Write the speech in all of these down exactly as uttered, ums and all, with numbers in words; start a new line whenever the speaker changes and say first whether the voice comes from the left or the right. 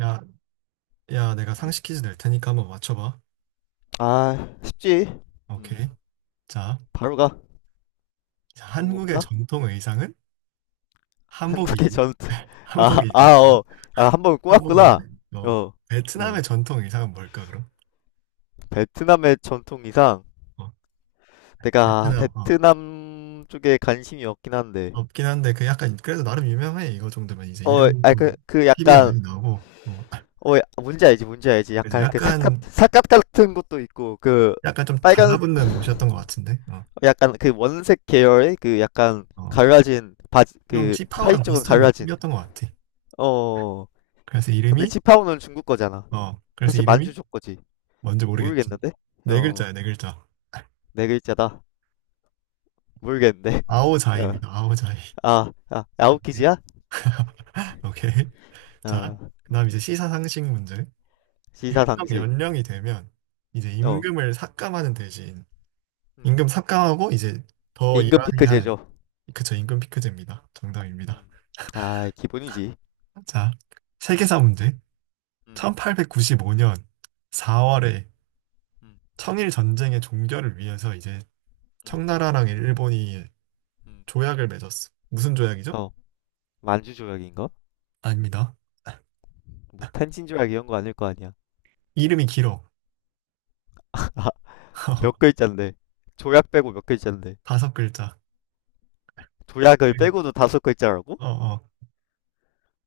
right: 야, 야, 내가
left: 응?
right: 상식 퀴즈 낼 테니까 한번 맞춰봐.
left: 아, 쉽지.
right: 오케이.
left: 음,
right: 자,
left: 바로 가.
right: 자,
left: 뭐
right: 한국의
left: 없나?
right: 전통 의상은
left: 한국의
right: 한복이지.
left: 전투. 아, 아,
right: 한복이지. 어,
left: 어. 아, 한 번
right: 한복인데,
left: 꼬았구나.
right: 어,
left: 어, 어.
right: 베트남의 전통 의상은 뭘까, 그럼?
left: 베트남의 전통이상
right: 어,
left: 내가
right: 베트남, 어,
left: 베트남 쪽에 관심이 없긴 한데.
right: 없긴 한데, 그 약간, 그래도 나름 유명해. 이거 정도면 이제
left: 어,
right: 이름
left: 아, 그, 그
right: 티비에
left: 약간,
right: 많이 나오고, 어,
left: 어, 뭔지 알지, 뭔지 알지.
right: 그지.
left: 약간 그 사각,
right: 약간,
left: 사각 같은 것도 있고, 그
right: 약간 좀
left: 빨간,
right: 달라붙는 옷이었던 것 같은데, 어,
left: 약간 그 원색 계열의 그 약간
right: 어,
left: 갈라진 바지,
right: 좀
left: 그 하의
right: 치파오랑
left: 쪽은
right: 비슷한
left: 갈라진.
right: 느낌이었던 것 같아.
left: 어,
right: 그래서
left: 근데
right: 이름이,
left: 치파오는 중국 거잖아.
right: 어, 그래서
left: 사실
right: 이름이
left: 만주족 거지.
right: 뭔지 모르겠지.
left: 모르겠는데?
right: 네
left: 어,
right: 글자야, 네 글자.
left: 네 글자다. 모르겠는데. 어,
right: 아오자이입니다. 아오자이.
left: 아, 아, 아웃키즈야?
right: 오케이.
left: 어,
right: 자, 그다음 이제 시사상식 문제.
left: 시사
right: 일정
left: 상식.
right: 연령이 되면 이제
left: 어,
right: 임금을 삭감하는 대신
left: 음.
right: 임금 삭감하고 이제 더
left: 임금
right: 일하게
left: 피크
right: 하는,
left: 제조.
right: 그쵸, 임금 피크제입니다. 정답입니다.
left: 음, 아, 기본이지.
right: 자, 세계사 문제.
left: 음,
right: 천팔백구십오 년
left: 음,
right: 사월에
left: 음,
right: 청일 전쟁의 종결을 위해서 이제
left: 음,
right: 청나라랑 일본이
left: 음.
right: 조약을 맺었어. 무슨 조약이죠?
left: 어, 만주 조약인가?
right: 아닙니다.
left: 뭐 텐신 조약 이런 거 아닐 거 아니야.
right: 이름이 길어.
left: 몇 글자인데? 조약 빼고 몇 글자인데?
right: 다섯 글자.
left: 조약을
right: 네.
left: 빼고도 다섯 글자라고?
right: 어, 어.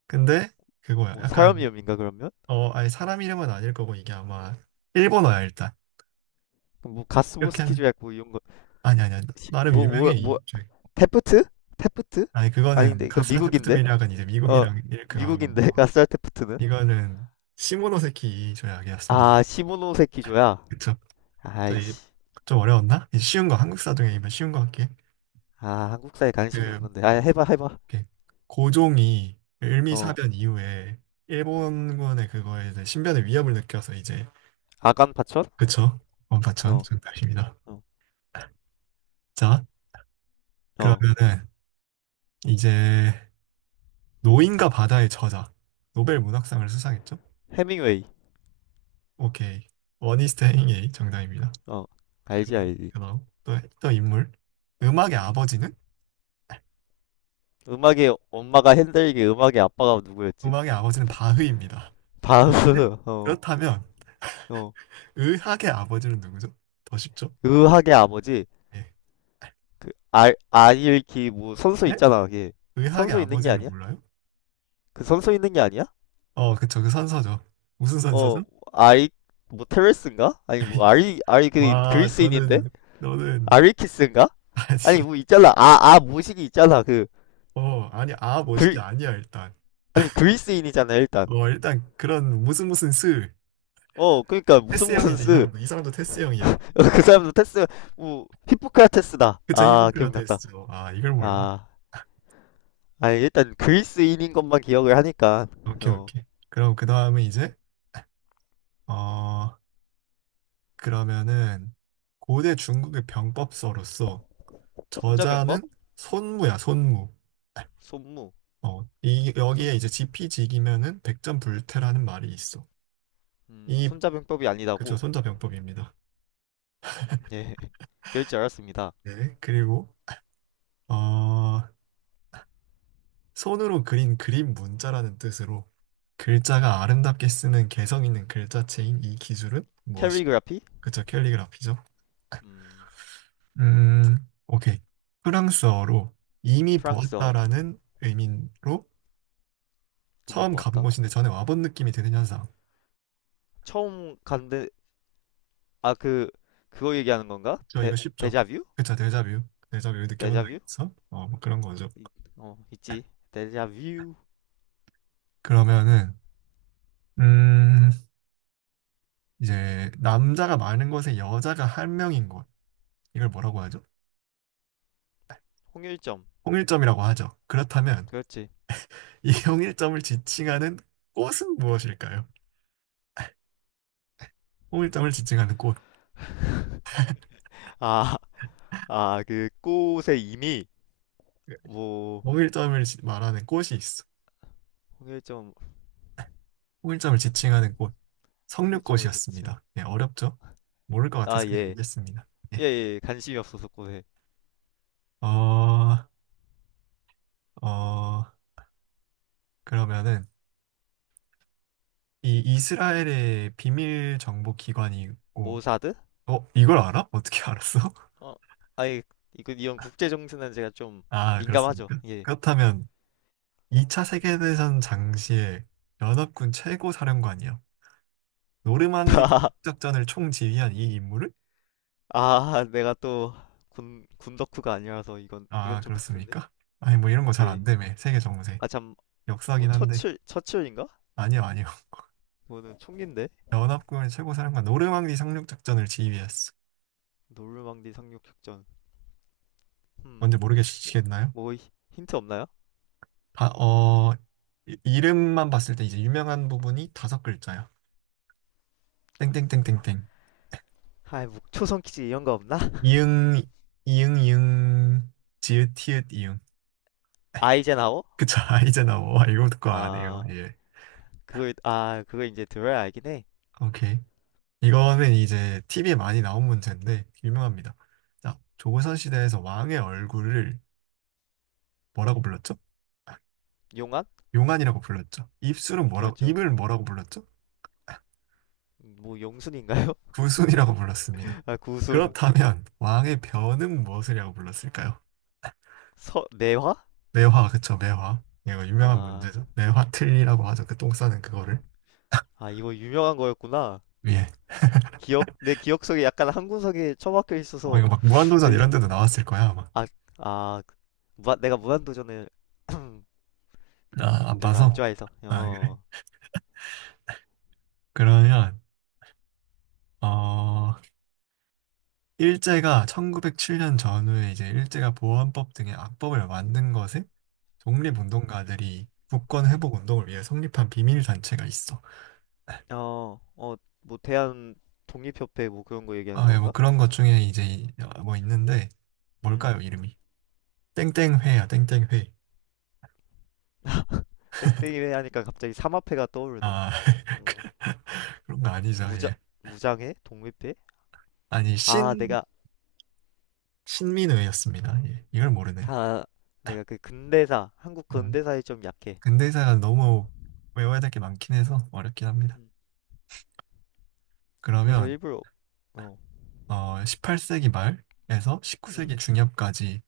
right: 근데 그거야.
left: 뭐 사람
right: 약간
left: 이름인가 그러면?
right: 어, 아니, 사람 이름은 아닐 거고, 이게 아마 일본어야 일단.
left: 그럼 뭐
right: 이렇게
left: 가스보스키
right: 하면
left: 조약 뭐 이런 거,
right: 아니 아니 아니.
left: 시-
right: 나름
left: 뭐,
right: 유명해
left: 뭐, 뭐,
right: 이 책.
left: 테프트? 테프트?
right: 아니, 그거는
left: 아닌데 그
right: 가스라 테프트
left: 미국인데?
right: 밀약은 이제
left: 어
right: 미국이랑 이렇게 간 거고.
left: 미국인데 가스알 테프트는?
right: 이거는 시모노세키 이 조약이었습니다.
left: 아 시모노세키조야.
right: 그쵸? 자, 이-
left: 아이씨.
right: 좀 어려웠나? 이제 쉬운 거, 한국 사전이면 쉬운 거 할게.
left: 아 한국사에 관심이
right: 그,
left: 없는데. 아 해봐 해봐.
right: 이렇게 고종이
left: 어.
right: 을미사변 이후에
left: 음.
right: 일본군의 그거에 이제 신변의 위협을 느껴서 이제,
left: 아간 파천?
right: 그쵸? 원파천
left: 어.
right: 정답입니다.
left: 어.
right: 자,
left: 어.
right: 그러면은 이제 노인과 바다의 저자, 노벨 문학상을 수상했죠?
left: 해밍웨이.
right: 오케이. 어니스트 헤밍웨이 정답입니다.
left: 어. 알지
right: 그러면
left: 알지.
right: 그다음 또, 또 인물. 음악의
left: 음.
right: 아버지는?
left: 음악의 엄마가 핸델이게 음악의 아빠가 누구였지?
right: 음악의 아버지는 바흐입니다. 바흐인데
left: 바흐. 어.
right: 그렇다면
left: 어.
right: 의학의 아버지는 누구죠? 더 쉽죠?
left: 의학의 아버지.
right: 예.
left: 그 알, 아일키 뭐 선수
right: 예?
left: 있잖아. 걔.
right: 의학의
left: 선수 있는 게
right: 아버지를
left: 아니야?
right: 몰라요?
left: 그 선수 있는 게 아니야?
right: 어, 그쵸. 그 선서죠. 무슨
left: 어,
right: 선서죠?
left: 아이, 뭐, 테레스인가? 아니, 뭐, 아리, 아리, 그,
right: 와,
left: 그리스인인데?
right: 너는, 너는
left: 아리키스인가? 아니,
right: 아직
left: 뭐, 있잖아. 아, 아, 모식이 있잖아. 그,
right: 어, 아니, 아, 멋있게
left: 그리,
right: 아니야, 일단.
left: 아니, 그리스인이잖아, 일단.
right: 어, 일단, 그런, 무슨 무슨 스.
left: 어, 그니까, 무슨
right: 테스 형이
left: 무슨
right: 야 이
left: 쓰.
right: 사람도. 이 사람도 테스 형이야.
left: 그 사람도 테스, 뭐, 히포크라테스다.
right: 그쵸, 히포
left: 아,
right: 크라테스
left: 기억났다.
right: 죠 아, 이걸 몰라.
left: 아, 아니, 일단, 그리스인인 것만 기억을 하니까.
right: 오케이,
left: 어,
right: 오케이. 그럼, 그 다음은 이제, 어, 그러면은 고대 중국의 병법서로서, 저자는
left: 손자병법?
right: 손무야, 손무.
left: 손무.
right: 어, 이,
left: 손,
right: 여기에 이제 지피지기면은 백전불태라는 말이 있어.
left: 음,
right: 이,
left: 손자병법이
right: 그쵸,
left: 아니다고.
right: 손자병법입니다.
left: 예, 그럴 줄 알았습니다.
right: 네. 그리고, 어, 손으로 그린 그림 문자라는 뜻으로 글자가 아름답게 쓰는 개성 있는 글자체인, 이 기술은 무엇이죠?
left: 캐리그라피?
right: 그쵸, 캘리그라피죠?
left: 음,
right: 음. 오케이. 프랑스어로 이미
left: 프랑스어.
right: 보았다라는 의미로
left: 이미
right: 처음 가본
left: 보았다.
right: 곳인데 전에 와본 느낌이 드는 현상.
left: 처음 간데 아 그 그거 얘기하는 건가?
right: 저
left: 데
right: 이거 쉽죠?
left: 데자뷰?
right: 그쵸, 데자뷰. 데자뷰 느껴본 적
left: 데자뷰?
right: 있어? 어, 뭐 그런 거죠.
left: 이- 어 있지. 데자뷰
right: 그러면은, 음, 이제 남자가 많은 곳에 여자가 한 명인 곳. 이걸 뭐라고 하죠?
left: 홍일점
right: 통일점이라고 하죠. 그렇다면
left: 그렇지.
right: 이 홍일점을 지칭하는 꽃은 무엇일까요? 홍일점을 지칭하는 꽃.
left: 아 아 그 꽃의 이미 뭐
right: 홍일점을 지- 말하는 꽃이 있어.
left: 홍일점
right: 홍일점을 지칭하는 꽃.
left: 홍일점 외시츠
right: 석류꽃이었습니다. 네, 어렵죠? 모를 것 같아서 그냥
left: 아예예예
right: 얘기했습니다.
left: 예,
right: 네.
left: 예. 예. 관심이 없어서 꽃에
right: 어, 어, 그러면은 이 이스라엘의 비밀 정보 기관이 있고,
left: 모사드?
right: 어, 이걸 알아? 어떻게 알았어?
left: 어 아니 이거 이런 국제 정세는 제가 좀
right: 아,
left: 민감하죠.
right: 그렇습니까?
left: 예.
right: 그렇다면 이 차 세계대전 당시에 연합군 최고 사령관이요. 노르망디 상륙작전을 총지휘한 이 인물을?
left: 아, 내가 또 군, 군 덕후가 아니라서 이건 이건
right: 아,
left: 좀 빡센데.
right: 그렇습니까? 아니, 뭐 이런 거 잘
left: 예.
right: 안 되매. 세계 정세.
left: 아 참, 뭐
right: 역사긴 한데.
left: 처칠 처칠인가?
right: 아니요, 아니요.
left: 뭐는 총기인데
right: 연합군의 최고 사령관 노르망디 상륙작전을 지휘했어.
left: 노르망디 상륙작전.
right: 뭔지
left: 음.
right: 모르겠시겠나요?
left: 뭐 히- 힌트 없나요?
right: 아, 어, 이- 이름만 봤을 때 이제 유명한 부분이 다섯 글자야. 땡땡땡땡땡.
left: 아이 뭐 초성 퀴즈 이런 거 없나?
right: 이응, 이응, 이응, 지읒, 티읒, 이응.
left: 아이젠하워?
right: 그쵸. 이제 나와. 이거 듣고 안 해요.
left: 아
right: 예.
left: 그거 아 그거 이제 들어야 알긴 해.
right: 오케이. 이거는 이제 티브이에 많이 나온 문제인데 유명합니다. 자, 조선 시대에서 왕의 얼굴을 뭐라고 불렀죠? 아,
left: 용안?
right: 용안이라고 불렀죠. 입술은 뭐라고,
left: 그렇죠.
right: 입을 뭐라고 불렀죠?
left: 뭐 용순인가요?
right: 구순이라고 불렀습니다.
left: 아 구순
right: 그렇다면 왕의 변은 무엇이라고 불렀을까요?
left: 서 내화?
right: 매화. 그쵸, 매화. 이거 유명한 문제죠.
left: 아
right: 매화틀리라고 하죠. 그 똥 싸는 그거를.
left: 아 이거 유명한 거였구나.
right: 예.
left: 기억 내 기억 속에 약간 한군석에 처박혀
right: 어,
left: 있어서
right: 이거 막 무한도전
left: 아이,
right: 이런 데도 나왔을 거야 아마.
left: 아, 아 무, 내가 무한도전을 그
right: 나 안
left: 별로 안
right: 봐서.
left: 좋아해서
right: 아, 그래?
left: 어.
right: 그러면 어 일제가 천구백칠 년 전후에 이제 일제가 보안법 등의 악법을 만든 것에
left: 음,
right: 독립운동가들이 국권
left: 음.
right: 회복 운동을 위해 성립한 비밀 단체가 있어.
left: 어, 어, 뭐 대한 독립협회 뭐 그런 거 얘기하는
right: 아, 예, 뭐
left: 건가?
right: 그런 것 중에 이제 이- 어, 뭐 있는데
left: 음,
right: 뭘까요, 이름이? 땡땡회야, 땡땡회.
left: 땡땡이회 하니까 갑자기 삼합회가 떠오르네.
right: 아, 그-
left: 어,
right: 그런 거 아니죠,
left: 무장
right: 예.
left: 무장회? 독립회?
right: 아니,
left: 아,
right: 신,
left: 내가
right: 신민회였습니다. 예, 이걸 모르네.
left: 아, 내가 그 근대사 한국
right: 음.
left: 근대사에 좀 약해.
right: 근대사가 너무 외워야 될 게 많긴 해서 어렵긴 합니다.
left: 음, 그래서
right: 그러면
left: 일부러 어,
right: 어, 십팔 세기 말에서
left: 음,
right: 십구 세기 중엽까지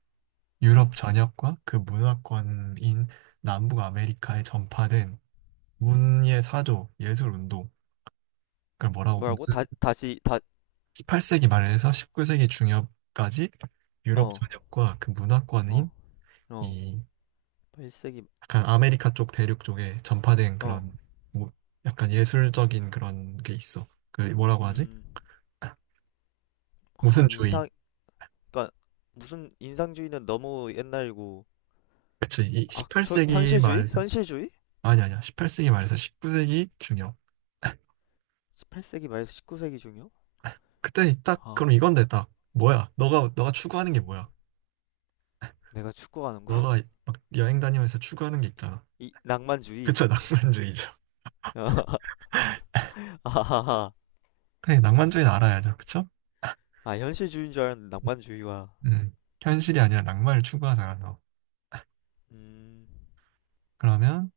left: 음,
right: 유럽 전역과 그 문화권인 남북 아메리카에 전파된
left: 음.
right: 문예 사조, 예술 운동, 그걸 뭐라고,
left: 뭐라고?
right: 무슨
left: 다 다시 다
right: 십팔 세기 말에서 십구 세기 중엽까지 유럽
left: 어,
right: 전역과 그 문화권인
left: 어, 어.
right: 이
left: 팔 세기
right: 약간 아메리카 쪽 대륙 쪽에 전파된
left: 어,
right: 그런 뭐 약간 예술적인 그런 게 있어. 그 뭐라고 하지?
left: 음, 아
right: 무슨 주의?
left: 인상 그러니까 무슨 인상주의는 너무 옛날이고.
right: 그치. 이
left: 아, 저
right: 십팔 세기
left: 현실주의?
right: 말
left: 현실주의?
right: 아니 아니야. 십팔 세기 말에서 십구 세기 중요.
left: 십팔 세기 말에서 십구 세기 중이요?
right: 그때 딱
left: 아,
right: 그럼 이건데 딱 뭐야? 너가 너가 추구하는 게 뭐야?
left: 내가 축구하는 거?
right: 너가 막 여행 다니면서 추구하는 게 있잖아.
left: 이 낭만주의.
right: 그쵸? 낭만주의죠.
left: 아하하.
right: 그래, 낭만주의는 알아야죠. 그쵸?
left: 아, 현실주의인 줄 알았는데
right: 음.
left: 낭만주의와.
right: 음. 현실이 아니라 낭만을 추구하잖아, 너.
left: 음,
right: 그러면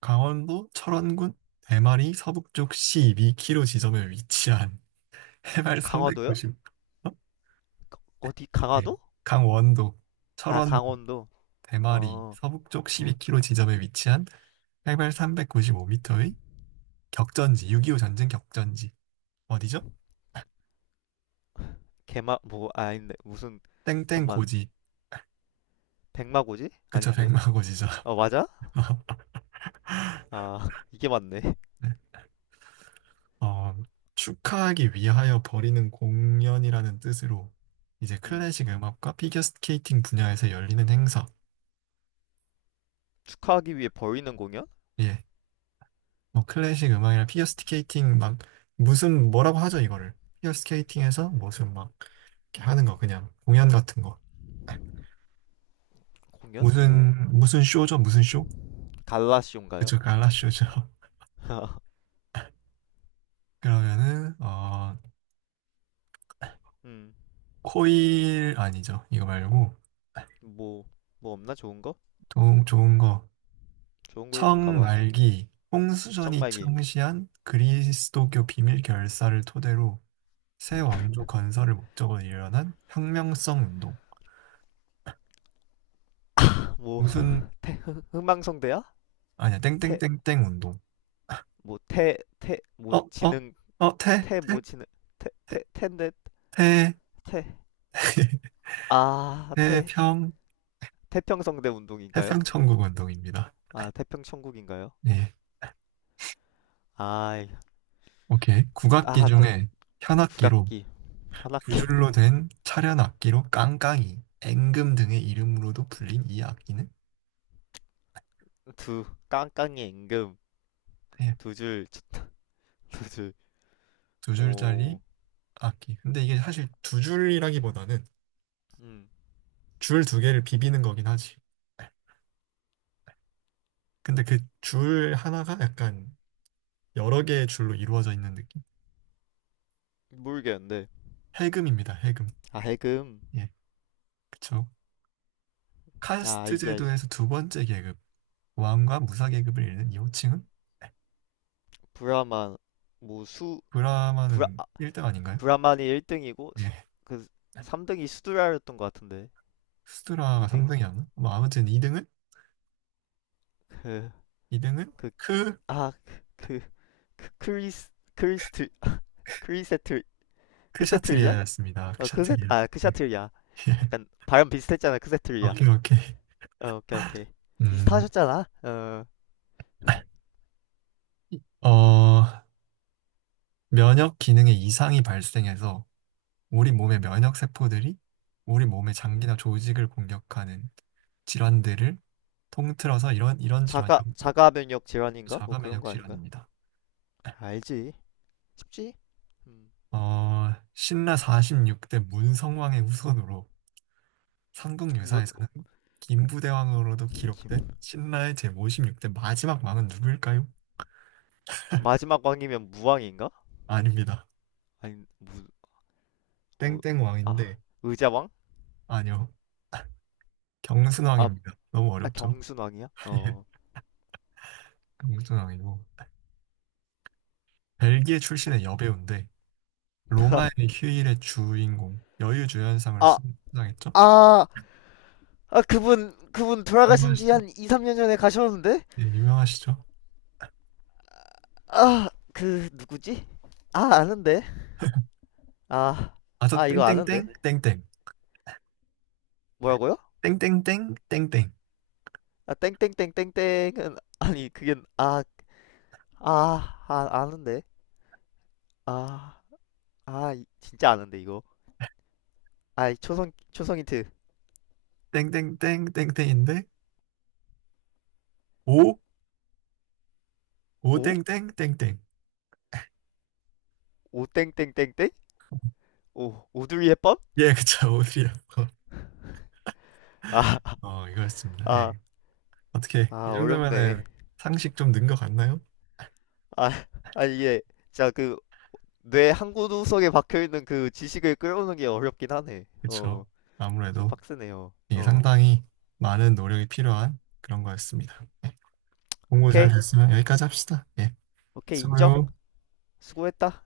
right: 강원도 철원군 대마리 서북쪽 십이 킬로미터 지점에 위치한 해발
left: 강화도요?
right: 삼백구십, 어?
left: 어디
right: 예.
left: 강화도?
right: 강원도
left: 아,
right: 철원군
left: 강원도.
right: 대마리
left: 어,
right: 서북쪽 일
left: 어,
right: 이 k 로 지점에 위치한 해발 삼백구십오 미터의 격전지, 육이오 전쟁 격전지. 어디죠?
left: 개마 뭐 아, 아닌데 무슨
right: 땡땡
left: 잠만
right: 고지.
left: 백마고지?
right: 그쵸,
left: 아닌데.
right: 백마고지죠.
left: 어, 맞아? 아, 이게 맞네.
right: 네. 어, 축하하기 위하여 벌이는 공연이라는 뜻으로 이제
left: 음,
right: 클래식 음악과 피겨 스케이팅 분야에서 열리는 행사.
left: 축하하기 위해 벌이는 공연?
right: 예. 뭐 클래식 음악이나 피겨 스케이팅 막 무슨, 뭐라고 하죠, 이거를. 피겨 스케이팅에서 무슨 막 이렇게 하는 거 그냥 공연 같은 거.
left: 공연? 뭐
right: 무슨 무슨 쇼죠? 무슨 쇼?
left: 갈라시온가요?
right: 그쵸, 갈라 쇼죠. 그러면은 어
left: 음,
right: 코일 아니죠. 이거 말고
left: 뭐 뭐 없나 좋은 거?
right: 좀 좋은 거
left: 좋은 걸 좀 가봐.
right: 청말기 홍수전이
left: 정말기.
right: 창시한 그리스도교 비밀 결사를 토대로 새 왕조 건설을 목적으로 일어난 혁명성 운동.
left: 뭐
right: 무슨.
left: 태, 흥- 흥망성대야?
right: 아니야,
left: 태,
right: 땡땡땡땡 운동.
left: 뭐 태, 태,
right: 어
left: 뭐
right: 어
left: 지능,
right: 어 태
left: 태, 뭐
right: 태
left: 지능, 태, 태, 텐데,
right: 태
left: 태, 아, 태,
right: 태평
left: 태평성대 운동인가요?
right: 태평천국 운동입니다.
left: 아, 태평천국인가요?
right: 예.
left: 아, 이-
right: 오케이. 국악기
left: 아, 또
right: 중에 현악기로
left: 국악기,
right: 두
left: 현악기,
right: 줄로 된 차련 악기로 깡깡이, 앵금 등의 이름으로도 불린 이 악기는,
left: 두, 깡깡이 임금,
right: 예,
left: 두 줄, 두 줄,
right: 두
left: 오,
right: 줄짜리 악기. 근데 이게 사실 두 줄이라기보다는
left: 음,
right: 줄 두 개를 비비는 거긴 하지. 근데 그 줄 하나가 약간 여러 개의 줄로 이루어져 있는 느낌.
left: 모르겠는데.
right: 해금입니다. 해금.
left: 아, 해금,
right: 예, 그쵸.
left: 아,
right: 카스트
left: 알지, 알지.
right: 제도에서 두 번째 계급, 왕과 무사 계급을 잇는 이 호칭은.
left: 브라만, 뭐 수, 브라,
right: 브라마는 일 등 아닌가요?
left: 브라만이 일 등이고,
right: 예.
left: 그 삼 등이 수두라였던 것 같은데.
right: 수드라가
left: 이 등,
right: 삼 등이었나? 뭐 아무튼 이 등은
left: 그,
right: 이 등은
left: 그,
right: 크
left: 아, 그, 그 크리스, 크리스트, 크리세틀, 크세트리야
right: 크샤트리아였습니다.
left: 어, 크세,
right: 크샤트리아.
left: 아, 크샤
right: 예.
left: 트리야 약간 발음 비슷했잖아, 크세트리야
right: 오케이, 오케이.
left: 어, 오케이, 오케이.
right: 음.
left: 비슷하셨잖아. 어,
right: 어, 면역 기능에 이상이 발생해서 우리 몸의
left: 음흠,
right: 면역 세포들이 우리 몸의
left: 음흠.
right: 장기나 조직을 공격하는 질환들을 통틀어서 이런 이런
left: 자가,
right: 질환이라고 불러요.
left: 자가면역 질환인가? 뭐
right: 자가
left: 그런
right: 면역
left: 거 아닌가?
right: 질환입니다.
left: 알지. 쉽지? 음,
right: 어, 신라 사십육 대 문성왕의 후손으로
left: 무,
right: 삼국유사에서는 김부대왕으로도 기록된 신라의 제오십육 대 마지막 왕은 누구일까요?
left: 마지막 왕이면 무왕인가?
right: 아닙니다.
left: 아니, 뭐,
right: 땡땡
left: 아,
right: 왕인데
left: 의자왕?
right: 아니요.
left: 아,
right: 경순왕입니다. 너무
left: 아
right: 어렵죠?
left: 경순왕이야?
right: 예,
left: 어.
right: 경순왕이고. 벨기에
left: 아,
right: 출신의 여배우인데, 로마의 휴일의 주인공, 여유주연상을
left: 아,
right: 수상했죠?
left: 아, 아 그분 그분 돌아가신 지
right: 유명하시죠?
left: 한 이, 삼 년 전에 가셨는데?
right: 예, 유명하시죠?
left: 아 그 누구지? 아 아는데. 아.
right: 아저
left: 아 이거
right: 땡땡땡,
left: 아는데.
right: 땡땡,
left: 뭐라고요?
right: 땡땡땡, 땡땡,
left: 아 땡땡땡땡땡은 아니 그게 아 아, 아, 아는데. 아. 아 진짜 아는데 이거. 아 초성 초성 힌트.
right: 땡땡땡, 땡땡인데, 오,
left: 오?
right: 오땡땡, 땡땡.
left: 오 땡땡땡땡? 오 오두리 햇번?
right: 예. 그쵸, 오드라요.
left: 아.
right: 어, 이거였습니다.
left: 아.
right: 예. 어떻게, 이
left: 아
right: 정도면은
left: 어렵네.
right: 상식 좀 는 것 같나요?
left: 아. 아 이게 진짜 그 뇌 한 구석에 박혀 있는 그 지식을 끌어오는 게 어렵긴 하네. 어. 어.
right: 그쵸.
left: 좀
right: 아무래도.
left: 빡세네요.
right: 이게
left: 어.
right: 상당히 많은 노력이 필요한 그런 거였습니다. 예, 공부 잘
left: 오케이.
right: 됐으면 여기까지 합시다. 예,
left: 오케이. 인정.
right: 수고요.
left: 수고했다.